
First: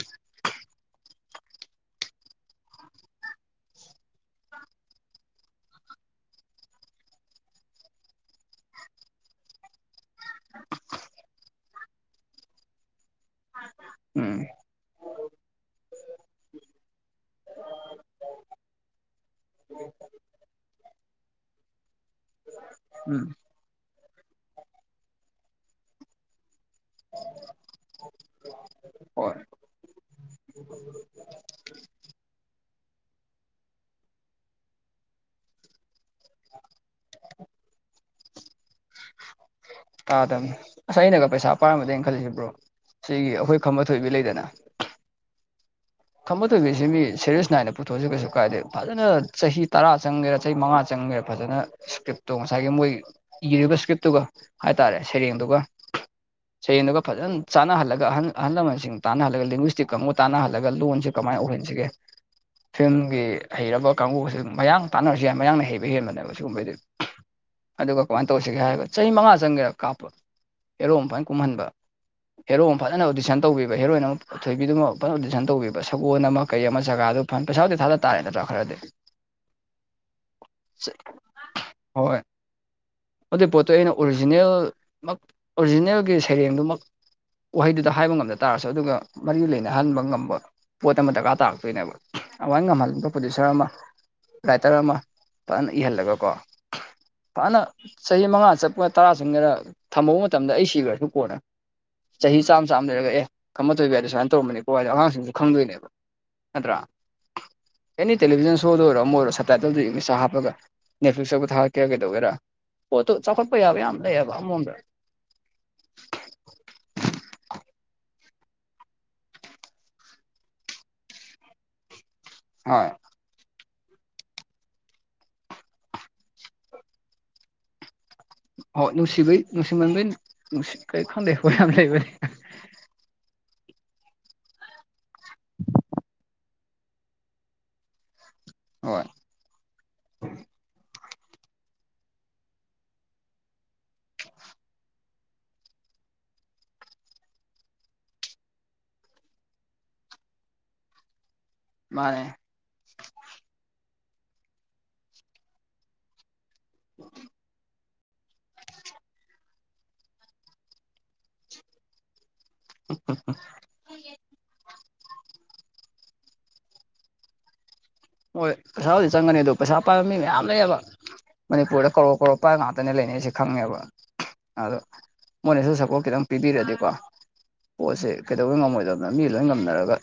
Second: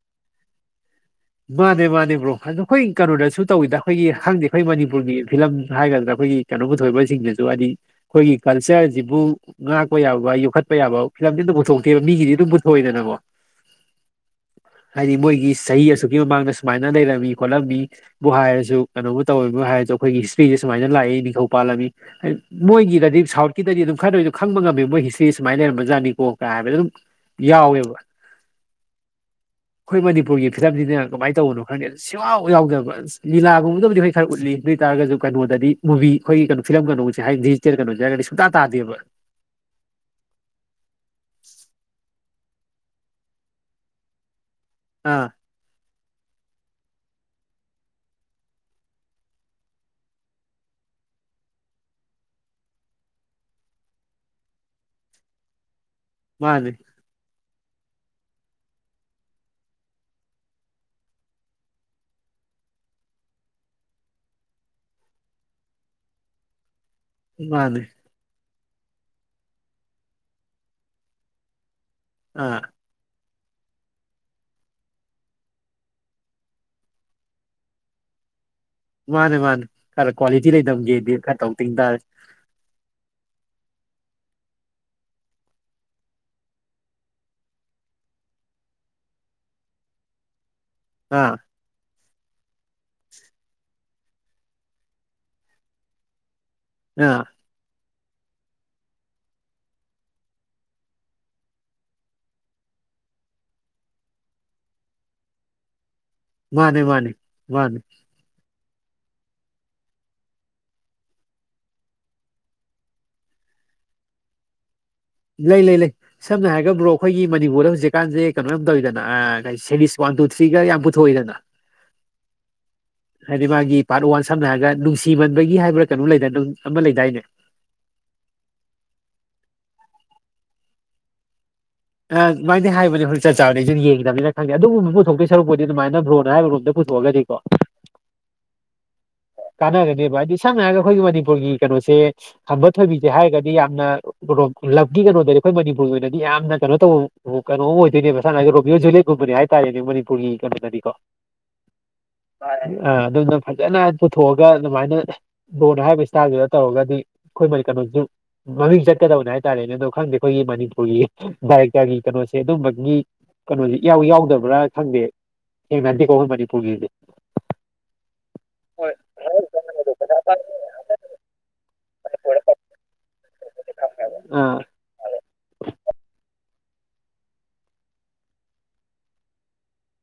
ꯃꯥꯅꯦ ꯃꯥꯅꯦ ꯕ꯭ꯔꯣ ꯑꯗꯣ ꯑꯩꯈꯣꯏ ꯀꯩꯅꯣꯗꯁꯨ ꯇꯧꯋꯤꯗ ꯑꯩꯈꯣꯏꯒꯤ ꯍꯪꯗꯦ ꯑꯩꯈꯣꯏ ꯃꯅꯤꯄꯨꯔꯒꯤ ꯐꯤꯂꯝ ꯍꯥꯏꯒꯗ꯭ꯔꯥ ꯑꯩꯈꯣꯏꯒꯤ ꯀꯩꯅꯣ ꯄꯨꯊꯣꯛꯏꯕꯖꯤꯡꯗꯖꯨ ꯍꯥꯏꯗꯤ ꯑꯩꯈꯣꯏꯒꯤ ꯀꯜꯆꯔꯖꯤꯕꯨ ꯉꯥꯛꯄ ꯌꯥꯕ ꯌꯣꯛꯈꯠꯄ ꯌꯥꯕ ꯐꯤꯂꯝꯗꯤ ꯑꯝꯇ ꯄꯨꯊꯣꯛꯇꯦꯕ ꯃꯤꯒꯤꯗꯤ ꯑꯗꯨꯝ ꯄꯨꯊꯣꯛꯏꯗꯅꯒꯣ ꯊꯥꯖ ꯎꯝ ꯍꯥꯏꯗꯤ ꯃꯣꯏꯒꯤ ꯆꯍꯤ ꯑꯁꯨꯛꯀꯤ ꯃꯃꯥꯡꯗ ꯁꯨꯃꯥꯏꯅ ꯂꯩꯔꯝꯃꯤ ꯈꯣꯠꯂꯝꯃꯤ ꯕꯨ ꯍꯥꯏꯔꯁꯨ ꯀꯩꯅꯣꯕꯨ ꯇꯧꯋꯤꯕꯨ ꯍꯥꯏꯔꯁꯨ ꯑꯩꯈꯣꯏꯒꯤ ꯍꯤꯁꯇ꯭ꯔꯤꯖꯤ ꯁꯨꯃꯥꯏꯅ ꯂꯥꯛꯏ ꯅꯤꯡꯊꯧ ꯄꯥꯜꯂꯝꯃꯤ ꯃꯣꯏꯒꯤꯗꯗꯤ ꯎꯝ ꯁꯥꯎꯠꯀꯤꯗꯗꯤ ꯑꯗꯨꯝ ꯈꯔꯗ ꯑꯣꯏꯖꯨ ꯈꯪꯕ ꯉꯝꯃꯤ ꯃꯣꯏ ꯍꯤꯁꯇ꯭ꯔꯤ ꯁꯨꯃꯥꯏꯅ ꯂꯩꯔꯝꯕꯖꯠꯅꯤꯀꯣ ꯀ ꯍꯥꯏꯕꯗ ꯑꯗꯨꯝ ꯌꯥꯎꯋꯦꯕ ꯍꯣꯏ ꯑꯩꯈꯣꯏ ꯃꯅꯤꯄꯨꯔꯒꯤ ꯐꯤꯂꯝꯖꯤꯅ ꯀꯃꯥꯏꯟ ꯇꯧꯕꯅꯣ ꯈꯪꯗꯦ ꯁꯨꯌꯥꯎ ꯌꯥꯎꯗꯕ ꯑꯁ ꯂꯤꯂꯥꯒꯨꯝꯕꯗꯕꯨꯗꯤ ꯈꯣꯏ ꯈꯔ ꯎꯠꯂꯤ ꯑꯗꯨ ꯑꯣꯏꯇꯥꯔꯒꯁꯨ ꯀꯩꯅꯣꯗꯗꯤ ꯃꯨꯚꯤ ꯑꯩꯈꯣꯏꯒꯤ ꯀꯩꯅꯣ ꯐꯤꯂꯝ ꯀꯩꯅꯣꯁꯦ ꯍꯥꯏꯗꯤ ꯗꯤꯖꯤꯇꯦꯜ ꯀꯩꯅꯣꯖꯦ ꯍꯥꯏꯔꯒꯗꯤ ꯁꯨꯡꯇꯥ ꯇꯥꯗꯦꯕ ꯇꯥꯗꯕꯅꯤ ꯑꯁ ꯑꯩꯅꯒ ꯄꯩꯁꯥ ꯄꯥꯔꯝꯃꯗꯤ ꯑꯩ ꯈꯜꯂꯤꯖꯦ ꯕ꯭ꯔꯣ ꯁꯤꯒꯤ ꯑꯩꯈꯣꯏ ꯈꯝꯕ ꯊꯣꯏꯕꯤ ꯂꯩꯗꯅ ꯑꯥ ꯈꯝꯕ ꯇꯣꯏꯕꯤꯁꯤ ꯃꯤ ꯁꯦꯔꯤꯌꯁ ꯅꯥꯏꯅ ꯄꯨꯊꯣꯛꯑꯁꯨ ꯀꯩꯁꯨ ꯀꯥꯏꯗꯦ ꯐꯖꯅ ꯆꯍꯤ ꯇꯔꯥ ꯆꯪꯒꯦꯔꯥ ꯆꯍꯤ ꯃꯉꯥ ꯆꯪꯒꯦꯔ ꯐꯖꯅ ꯏꯁꯀ꯭ꯔꯤꯞꯇꯣ ꯉꯁꯥꯏꯒꯤ ꯃꯣꯏ ꯏꯔꯤꯕ ꯏꯁꯀ꯭ꯔꯤꯞꯇꯨꯒ ꯍꯥꯏꯇꯥꯔꯦ ꯁꯩꯔꯦꯡꯗꯨꯒ ꯃꯥꯅꯦ ꯁꯩꯌꯦꯟꯗꯨꯒ ꯐꯖꯟ ꯆꯥꯟꯅꯍꯜꯂꯒ ꯑꯍꯜ ꯑꯍꯜ ꯂꯃꯟꯁꯤꯡ ꯇꯥꯟꯅꯍꯜꯂꯒ ꯂꯦꯡꯒꯨꯏꯁꯇꯤꯛ ꯀꯥꯡꯒꯨ ꯇꯥꯟꯅꯍꯜꯂꯒ ꯒ ꯂꯣꯟꯁꯦ ꯀꯃꯥꯏ ꯑꯣꯏꯍꯟꯁꯤꯒꯦ ꯐꯤꯔꯝꯒꯤ ꯍꯩꯔꯕ ꯀꯥꯡꯕꯨꯁꯤꯡ ꯃꯌꯥꯡ ꯇꯥꯟꯅꯔꯁꯨ ꯌꯥꯏ ꯃꯌꯥꯡꯅ ꯍꯩꯕ ꯍꯦꯟꯕꯅꯦꯕ ꯁꯤꯒꯨꯝꯕꯩꯗꯤ ꯃꯥꯅꯦ ꯀꯃꯥꯏꯟ ꯇꯧꯁꯤꯒꯦ ꯍꯥꯏꯔꯒ ꯆꯍꯤ ꯃꯉꯥ ꯆꯪꯒꯦꯔ ꯀꯥꯞꯄ ꯍꯦꯔꯣ ꯑꯝ ꯐꯖꯟ ꯀꯨꯝꯍꯟꯕ ꯑꯥ ꯍꯦꯔꯣꯝ ꯐꯖꯅ ꯑꯣꯗꯤꯁꯟ ꯇꯧꯕꯤꯕ ꯍꯦꯔꯣꯏꯟ ꯑꯃ ꯄꯨ ꯊꯣꯏꯕꯤꯗꯨꯃ ꯐꯖꯅ ꯑꯣꯗꯤꯁꯟ ꯇꯧꯕꯤꯕ ꯁꯒꯣꯜ ꯑꯃ ꯀꯔꯤ ꯑꯃ ꯖꯒꯥꯗꯨ ꯐꯟ ꯄꯩꯁꯥꯕꯨꯗꯤ ꯊꯥꯗ ꯇꯥꯔꯦ ꯅꯠꯇ꯭ꯔꯥ ꯈꯔꯗꯤ ꯃꯥꯅꯦ ꯃꯥꯅꯦ ꯈꯔ ꯀ꯭ꯋꯥꯂꯤꯇꯤ ꯂꯩꯗꯝꯒꯦꯗꯤ ꯈꯔ ꯇꯧ ꯇꯤꯡ ꯇꯥꯔꯦ ꯍꯣꯏ ꯑꯗꯨꯏ ꯄꯣꯠꯇꯨ ꯑꯩꯅ ꯑꯣꯔꯤꯖꯤꯅꯦꯜꯃꯛ ꯑꯣꯔꯤꯖꯤꯅꯦꯜꯒꯤ ꯁꯩꯔꯦꯡꯗꯨꯃꯛ ꯋꯥꯍꯩꯗꯨꯗ ꯍꯥꯏꯕ ꯉꯝꯗ ꯇꯥꯔꯁꯨ ꯑꯗꯨꯒ ꯃꯔꯤ ꯂꯩꯅꯍꯟꯕ ꯉꯝꯕ ꯄꯣꯠ ꯑꯃ ꯑꯥ ꯗꯔꯀꯥꯔ ꯇꯥꯔꯛꯇꯣꯏꯅꯦꯕ ꯑꯃꯥꯏꯟ ꯉꯝꯍꯟꯕ ꯄ꯭ꯔꯣꯗꯨꯁꯔ ꯑꯃ ꯔꯥꯏꯇꯔ ꯑꯃ ꯐꯟ ꯏꯍꯜꯂꯒꯀꯣ ꯑ ꯐꯅ ꯆꯍꯤ ꯃꯉꯥ ꯆꯠꯄ ꯇꯔꯥ ꯆꯪꯒꯦꯔ ꯊꯝꯍꯧ ꯃꯇꯝꯗ ꯑꯩ ꯁꯤꯒ꯭ꯔꯖꯨ ꯀꯣꯟꯅ ꯆꯍꯤ ꯆꯥꯝ ꯆꯥꯝ ꯂꯩꯔꯒ ꯑꯦ ꯈꯝꯕ ꯊꯣꯏꯕꯤ ꯍꯥꯏꯗꯣ ꯁꯨꯃꯥꯏꯟ ꯇꯧꯔꯝꯕꯅꯤꯀꯣ ꯍꯥꯏꯗꯤ ꯑꯉꯥꯡꯁꯤꯡꯗ ꯈꯪꯗꯣꯏꯅꯦꯕ ꯅꯠꯇ꯭ꯔꯥ ꯃꯥꯅꯦ ꯃꯥꯅꯦ ꯃꯥꯅꯦ ꯑꯦꯅꯤꯠ ꯇꯦꯂꯤꯚꯤꯟ ꯁꯣꯗ ꯑꯣꯏꯔꯣ ꯑꯃ ꯑꯣꯏꯔꯣ ꯁꯞꯇꯥꯏꯇꯜꯗꯣ ꯏꯪꯂꯤꯁꯥ ꯍꯥꯞꯄꯒ ꯅꯦꯠꯐ꯭ꯂꯤꯛꯁꯇꯕꯨ ꯊꯥꯒꯠꯀꯦꯔ ꯀꯩꯗꯧꯒꯦꯔꯥ ꯄꯣꯠꯇꯨ ꯆꯥꯎꯈꯠꯄ ꯌꯥꯕ ꯌꯥꯝ ꯂꯩꯌꯦꯕ ꯑꯃꯔꯣꯝꯗ ꯂꯩ ꯂꯩ ꯂꯩ ꯁꯝꯅ ꯍꯥꯏꯔꯒ ꯕ꯭ꯔꯣ ꯑꯩꯈꯣꯏꯒꯤ ꯃꯅꯤꯄꯨꯔꯗ ꯍꯧꯖꯤꯛꯀꯥꯟꯁꯦ ꯀꯩꯅꯣ ꯌꯥꯝ ꯇꯧꯔꯤꯗꯅ ꯑ ꯁꯦꯔꯤꯁ ꯋꯥꯟ ꯇꯨ ꯊ꯭ꯔꯤꯒ ꯌꯥꯝ ꯄꯨꯊꯣꯛꯏꯗꯅ꯫ ꯍꯣꯏ ꯍꯥꯏꯗꯤ ꯃꯥꯒꯤ ꯄꯥꯔꯠ ꯋꯥꯟ ꯁꯝꯅ ꯍꯥꯏꯔꯒ ꯅꯨꯡꯁꯤꯃꯟꯕꯒꯤ ꯍꯥꯏꯕ꯭ꯔꯥ ꯀꯩꯅꯣ ꯂꯩꯗꯥꯏ ꯑꯃ ꯂꯩꯗꯥꯏꯅꯦ꯫ ꯍꯣ ꯅꯨꯡꯁꯤꯕꯩ ꯅꯨꯡꯁꯤꯃꯟꯕꯩ ꯅꯨꯡꯁꯤ ꯀꯩꯁꯨ ꯈꯪꯗꯦ ꯋꯥꯌꯥꯝ ꯂꯩꯕꯅꯦ ꯑ ꯑꯗꯨꯃꯥꯏꯅ ꯍꯥꯏꯕꯅꯤ ꯍꯖꯤꯛ ꯆꯞ ꯆꯥꯕꯗꯤ ꯑꯩꯖꯨ ꯌꯦꯡꯒꯤꯗꯕꯅꯤꯅ ꯈꯪꯗꯦ ꯑꯗꯨꯒꯨꯝꯕ ꯄꯨꯊꯣꯛꯇꯣꯏ ꯁꯔꯨꯛꯄꯗꯤ ꯑꯗꯨꯃꯥꯏꯅ ꯕ꯭ꯔꯣꯅ ꯍꯥꯏꯕꯔꯣꯝꯗ ꯄꯨ___ ꯊꯣꯛꯑꯒꯗꯤꯀꯣ꯫ ꯍꯣꯏ ꯀꯥꯟꯅꯒꯅꯦꯕ ꯍꯥꯏꯗꯤ ꯁꯝꯅ ꯍꯥꯏꯔꯒ ꯑꯩꯈꯣꯏꯒꯤ ꯃꯅꯤꯄꯨꯔꯒꯤ ꯀꯩꯅꯣꯁꯦ ꯈꯝꯕ ꯊꯣꯏꯕꯤꯁꯦ ꯍꯥꯏꯔꯒꯗꯤ ꯌꯥꯝꯅ__ ꯂꯞꯀꯤ ꯀꯩꯅꯣꯗꯅꯤ ꯑꯩꯈꯣꯏ ꯃꯅꯤꯄꯨꯔꯒꯤ ꯑꯣꯏꯅꯗꯤ ꯌꯥꯝꯅ ꯀꯩꯅꯣ ꯇꯧꯕ ꯀꯩꯅꯣ ꯑꯃ ꯑꯣꯏꯗꯣꯏꯅꯦꯕ ꯁꯅ ꯍꯥꯏꯗꯤ ꯔꯣꯃꯤꯌꯣ ꯖꯨꯂꯦꯠꯀꯨꯝꯕꯅꯦ ꯍꯥꯏ__ ꯇꯥꯏꯅꯦ ꯃꯅꯤꯄꯨꯔꯒꯤ ꯀꯩꯅꯣꯗꯗꯤ ꯀꯣ꯫ ꯃꯥꯅꯦ ꯑ ꯑꯗꯨꯝꯅ ꯐꯖꯅ ꯄꯨꯊꯣꯛꯑꯒ ꯑꯗꯨꯃꯥꯏꯅ ꯕ꯭ꯔꯣꯅ ꯍꯥꯏꯔꯤꯕ ꯏꯁꯇꯥꯏꯜꯗꯨꯗ ꯇꯧꯔꯒꯗꯤ ꯑꯩꯈꯣꯏ ꯃꯅꯤ ꯀꯩꯅꯣꯁꯨ ꯃꯃꯤꯡ ꯆꯠꯀꯗꯕꯅꯦ ꯍꯥꯏꯇꯥꯔꯦꯅꯦ ꯑꯗꯣ ꯈꯪꯗꯦ ꯑꯩꯈꯣꯏꯒꯤ ꯃꯅꯤꯄꯨꯔꯒꯤ ꯗꯥꯏꯔꯦꯛꯇꯔꯒꯤ ꯀꯩꯅꯣꯁꯦ ꯑꯗꯨꯝꯕ___ ꯒꯤ ꯀꯩꯅꯣꯁꯦ ꯏꯌꯥꯎ ꯌꯥꯎꯗꯕ꯭ꯔꯥ ꯈꯪꯗꯦ ꯊꯦꯡꯅꯗꯦꯀꯣ ꯑꯩꯈꯣꯏ ꯃꯅꯤꯄꯨꯔꯒꯤꯗꯤ꯫ ꯍꯣꯏ ꯄꯩꯁꯥꯕꯨꯗꯤ ꯆꯪꯒꯅꯤ ꯑꯗꯣ ꯄꯩꯁꯥ ꯄꯥꯏꯕ ꯃꯤ ꯃꯌꯥꯝ ꯂꯩꯌꯦꯕ ꯃꯅꯤꯄꯨꯔꯗ ꯀꯔꯣ ꯀꯔꯣ ꯄꯥꯥꯏꯕ ꯉꯥꯛꯇꯅꯦ ꯂꯩꯅꯩꯁꯦ ꯈꯪꯉꯦꯕ ꯈꯪꯉꯦꯕ ꯑꯗꯣ ꯃꯣꯏꯅꯁꯨ ꯁꯄꯣꯔꯠ ꯈꯤꯇꯪ ꯄꯤꯕꯤꯔꯗꯤꯀꯣ ꯄꯣꯠꯁꯦ ꯀꯩꯗꯧꯕꯩ ꯉꯝꯃꯣꯏꯗꯣꯏꯅ ꯃꯤ ꯂꯣꯏ ꯉꯝꯅꯔꯒ꯫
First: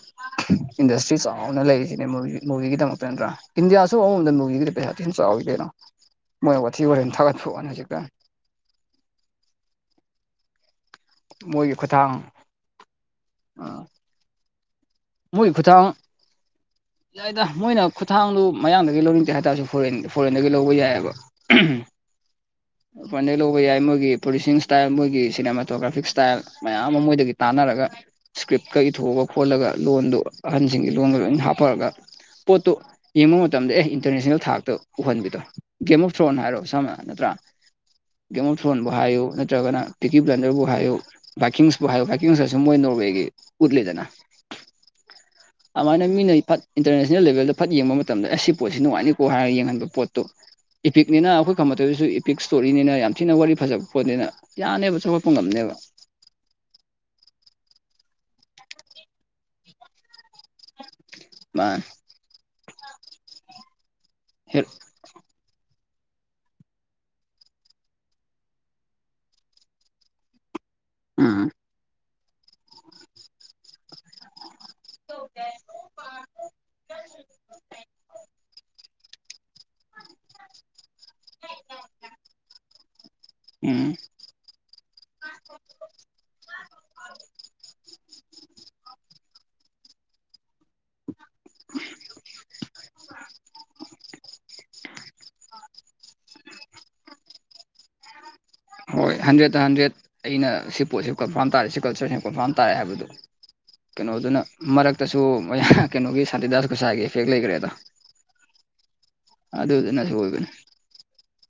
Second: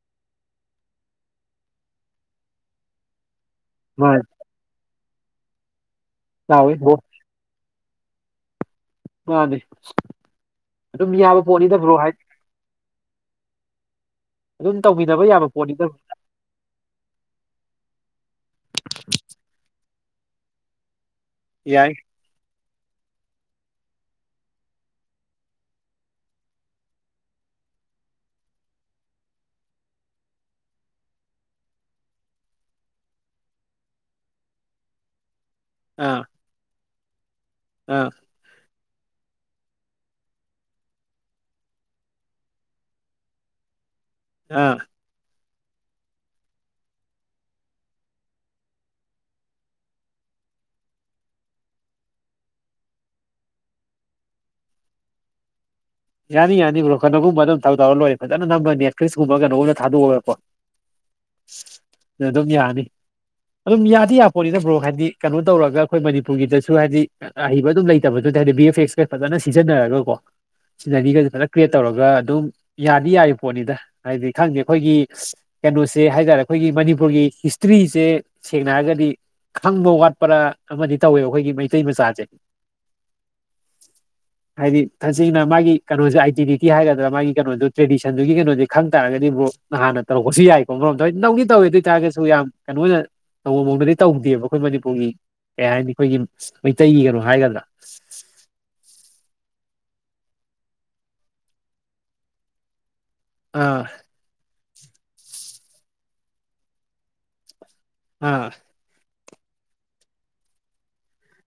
ꯏꯟꯗꯁꯇ꯭ꯔꯤ ꯆꯥꯎꯅ ꯂꯩꯁꯤꯅꯦ ꯃꯨ ꯃꯨꯚꯤꯒꯤꯗꯃꯛ꯫ [unintelligible] ꯏꯟꯗꯤꯌꯥꯁꯨ ꯃꯥꯅꯤ ꯑꯃꯔꯣꯝꯗ ꯃꯨꯚꯤꯒꯤꯗꯤ ꯄꯩꯁꯥ ꯊꯤꯅ ꯆꯥꯎꯋꯤ ꯀꯩꯅꯣ꯫ ꯃꯣꯏ ꯆꯥꯎꯋꯤ ꯋꯥꯊꯤ ꯕ꯭ꯔꯣ ꯋꯥꯔꯦꯝ ꯊꯥꯒꯠꯄꯩ ꯋꯥꯅꯤ ꯍꯧꯖꯤꯛꯇ꯫ ꯃꯥꯅꯦ ꯑꯗꯨꯝ ꯌꯥꯕ ꯃꯣꯏꯒꯤ ꯄꯣꯠꯅꯤꯗ ꯕ꯭ꯔꯣ ꯈꯨꯠꯊꯥꯡ ꯍꯥꯏꯗꯤ ꯑꯥ ꯑꯗꯨꯝ ꯇꯧꯃꯤꯅꯕ ꯌꯥꯕ ꯃꯣꯏꯒꯤ ꯄꯣꯠꯅꯤꯗ ꯈꯨꯠꯊꯥꯡ ꯌꯥꯏꯗ ꯃꯣꯏꯅ ꯈꯨꯊꯥꯡꯗꯣ ꯃꯌꯥꯡꯗꯒꯤ ꯂꯧꯅꯤꯡꯗꯦ ꯍꯥꯏꯇꯥꯔꯁꯨ ꯐꯣꯔꯦꯟ ꯐꯣꯔꯦꯟꯗꯒꯤ ꯂꯧꯕ ꯌꯥꯏꯑꯦꯕ꯫ ꯌꯥꯏ ꯃꯄꯥꯟꯗꯒꯤ ꯂꯧꯕ ꯌꯥꯏ ꯃꯣꯏꯒꯤ ꯄꯨꯂꯤꯁꯤꯡ ꯏꯁꯇꯥꯏꯜ ꯃꯣꯏꯒꯤ ꯁꯤꯅꯦꯃꯥꯇꯣꯒ꯭ꯔꯥꯐꯤꯛ ꯏꯁꯇꯥꯏꯜ ꯃꯌꯥꯝ ꯑꯃ ꯃꯣꯏꯗꯒꯤ ꯇꯥꯟꯅꯔꯒ ꯏꯁꯀ꯭ꯔꯤꯞꯀ ꯏꯊꯣꯛꯑꯒ ꯈꯣꯠꯂꯒ ꯂꯣꯟꯗꯨ ꯑꯍꯟꯁꯤꯡꯒꯤ ꯂꯣꯟꯒ ꯂꯣꯏꯅ ꯍꯥꯞꯄꯔꯒ ꯄꯣꯠꯇꯨ ꯌꯦꯡꯕ ꯃꯇꯝꯗ ꯑꯦ ꯏꯟꯇꯔꯅꯦꯁꯅꯦꯜ ꯊꯥꯛꯇ ꯎꯍꯟꯕꯤꯗꯣ꯫ ꯒꯦꯝ ꯑꯣꯐ ꯊ꯭ꯔꯣꯟ ꯍꯥꯏꯔꯣ ꯁꯝꯅ ꯅꯠꯇ꯭ꯔꯥ ꯎꯝ ꯒꯦꯝ ꯑꯣꯞ ꯊ꯭ꯔꯣꯟꯕꯨ ꯍꯥꯏꯌꯨ ꯅꯠꯇ꯭ꯔꯒꯅ ꯇꯤꯀꯤ ꯕ꯭ꯂꯟꯗꯔꯕꯨ ꯍꯥꯏꯌꯨ꯫ ꯚꯀꯤꯡꯁꯄꯨ ꯍꯥꯏꯌꯣ ꯚꯀꯤꯡꯁꯨ ꯃꯣꯏ ꯅꯣꯔꯋꯦꯒꯤ ꯎꯠꯂꯤꯗꯅ꯫ ꯑꯥ꯫ [inaudible] ꯑꯃꯥꯏꯅ ꯃꯤꯅ ꯐꯠ ꯏꯟꯇꯔꯅꯦꯁꯅꯦꯜ ꯂꯦꯚꯦꯜꯗ ꯐꯠ ꯌꯦꯡꯕ ꯃꯇꯝꯗ ꯑꯦ ꯁꯤ ꯄꯣꯠꯁꯤ ꯅꯨꯡꯉꯥꯏꯅꯤꯀꯣ ꯍꯥꯏꯔꯒ ꯌꯦꯡꯍꯟꯕ ꯄꯣꯠꯇꯨ ꯏꯐꯤꯛꯅꯤꯅ ꯑꯈꯣꯏ ꯀꯃꯇꯗꯁꯨ ꯏ ꯄꯤꯛ ꯏꯁꯇꯣꯔꯤꯅꯤꯅ ꯌꯥꯝ ꯊꯤꯅ ꯋꯥꯔꯤ ꯐꯖꯕ ꯄꯣꯠꯅꯤꯅ ꯌꯥꯅꯦꯕ ꯆꯥꯎꯈꯠꯄ ꯉꯝꯅꯦꯕ꯫ ꯌꯥꯅꯤ ꯌꯥꯅꯤ ꯕ꯭ꯔꯣ ꯀꯅꯒꯨꯝꯕ ꯑꯗꯨꯝ ꯊꯕꯛ ꯇꯧꯔ ꯂꯣꯏꯔ ꯐꯖꯅ ꯅꯝꯕ ꯅꯦꯠꯐꯂꯤꯛꯁꯀꯨꯝꯕ ꯀꯩꯅꯣꯒꯨꯝ ꯊꯥꯗꯣꯛꯑꯒ ꯀꯣ꯫ ꯃꯥꯅꯤ꯫ ꯑꯗꯨꯝ ꯌꯥꯅꯤ ꯑꯗꯨꯝ ꯌꯥꯗꯤ ꯌꯥꯄꯣꯠꯅꯤꯗ ꯕ꯭ꯔꯣ ꯍꯥꯏꯗꯤ ꯀꯩꯅꯣ ꯇꯧꯔꯒ ꯑꯩꯈꯣꯏ ꯃꯅꯤꯄꯨꯔꯒꯤꯗꯁꯨ ꯍꯥꯏꯗꯤ ꯑꯍꯩꯕ ꯑꯗꯨꯝ ꯂꯩꯇꯕꯗꯨ ꯗ ꯍꯥꯏꯗꯤ ꯕꯤ ꯑꯦꯐ ꯑꯦꯛꯁꯀ ꯐꯖꯅ ꯁꯤꯖꯤꯟꯅꯔꯒ ꯀꯣ ꯁꯤꯅꯔꯤꯒꯁꯦ ꯎꯝ ꯐꯖꯅ ꯀ꯭ꯔꯤꯌꯦꯠ ꯇꯧꯔꯒ ꯑꯗꯨꯝ ꯌꯥꯗꯤ ꯌꯥꯔꯤ ꯄꯣꯠꯅꯤꯗ ꯍꯥꯏꯗꯤ ꯈꯪꯗꯦ ꯑꯩꯈꯣꯏꯒꯤ ꯀꯩꯅꯣꯁꯦ ꯍꯥꯏꯇꯥꯔꯦ ꯑꯩꯈꯣꯏꯒꯤ ꯃꯅꯤꯄꯨꯔꯒꯤ ꯍꯤꯁꯇ꯭ꯔꯤꯁꯦ ꯁꯦꯡꯅ ꯍꯥꯢꯔꯒꯗꯤ ꯈꯪꯕ ꯋꯥꯠꯄꯔꯥ ꯑꯃꯗꯤ ꯇꯧꯋꯦꯕ ꯑꯩꯈꯣꯏꯒꯤ ꯃꯩꯇꯩ ꯃꯆꯥꯁꯦ ꯎꯝ ꯍꯥꯏꯗꯤ ꯇꯁꯦꯡꯅ ꯃꯥꯒꯤ ꯀꯩꯅꯣꯁꯦ ꯑꯥꯏꯗꯦꯟꯇꯤꯇꯤ ꯍꯥꯏꯒꯗ꯭ꯔꯥ ꯃꯥꯒꯤ ꯀꯩꯅꯣꯗꯨ ꯇ꯭ꯔꯦꯗꯤꯁꯟꯗꯨꯒꯤ ꯀꯩꯅꯣꯁꯦ ꯈꯪ ꯇꯥꯔꯒꯗꯤ ꯕ꯭ꯔꯣ ꯅꯍꯥꯟꯅ ꯇꯧꯔꯛꯄꯁꯨ ꯌꯥꯏ [unintelligible] ꯅꯧꯗꯤ ꯇꯧꯋꯤ ꯑꯗꯨꯢ ꯑꯣꯏꯇꯥꯔꯒꯁꯨ ꯌꯥꯝ ꯀꯩꯅꯣ ꯑꯣꯏꯅ ꯇꯧꯕ ꯃꯑꯣꯡꯗꯗꯤ ꯇꯧꯗꯦꯕ ꯑꯈꯣꯏ ꯃꯅꯤꯄꯨꯔꯒꯤ ꯀꯩ ꯍꯥꯏꯅꯤ ꯑꯈꯣꯏꯒꯤ ꯑꯁ ꯃꯩꯇꯩꯒꯤ ꯀꯩꯅꯣ ꯍꯥꯏꯒꯗ꯭ꯔꯥ ꯍꯣꯏ ꯍꯟꯗ꯭ꯔꯦꯗꯠꯇ ꯍꯟꯗ꯭ꯔꯦꯗ ꯑꯩꯅ ꯁꯤ ꯄꯣꯠꯁꯦ ꯀꯟꯐꯥꯝ ꯇꯥꯔꯦ ꯁꯤ ꯀꯜꯆꯔꯁꯦ ꯀꯟꯐꯥꯝ ꯇꯥꯔꯦ ꯍꯥꯏꯕꯗꯨ ꯑꯥ ꯀꯩꯅꯣꯗꯨꯅ ꯃꯔꯛꯇꯁꯨ ꯃꯌꯥꯡ ꯀꯩꯅꯣꯒꯤ ꯁꯥꯟꯇꯤꯗꯥꯁ ꯒꯣꯁꯥꯢꯒꯤ ꯏꯐꯦꯛ ꯂꯩꯒ꯭ꯔꯦꯗ ꯍꯥ ꯑꯗꯨꯗꯨꯅ ꯁꯣꯢꯕꯅꯦ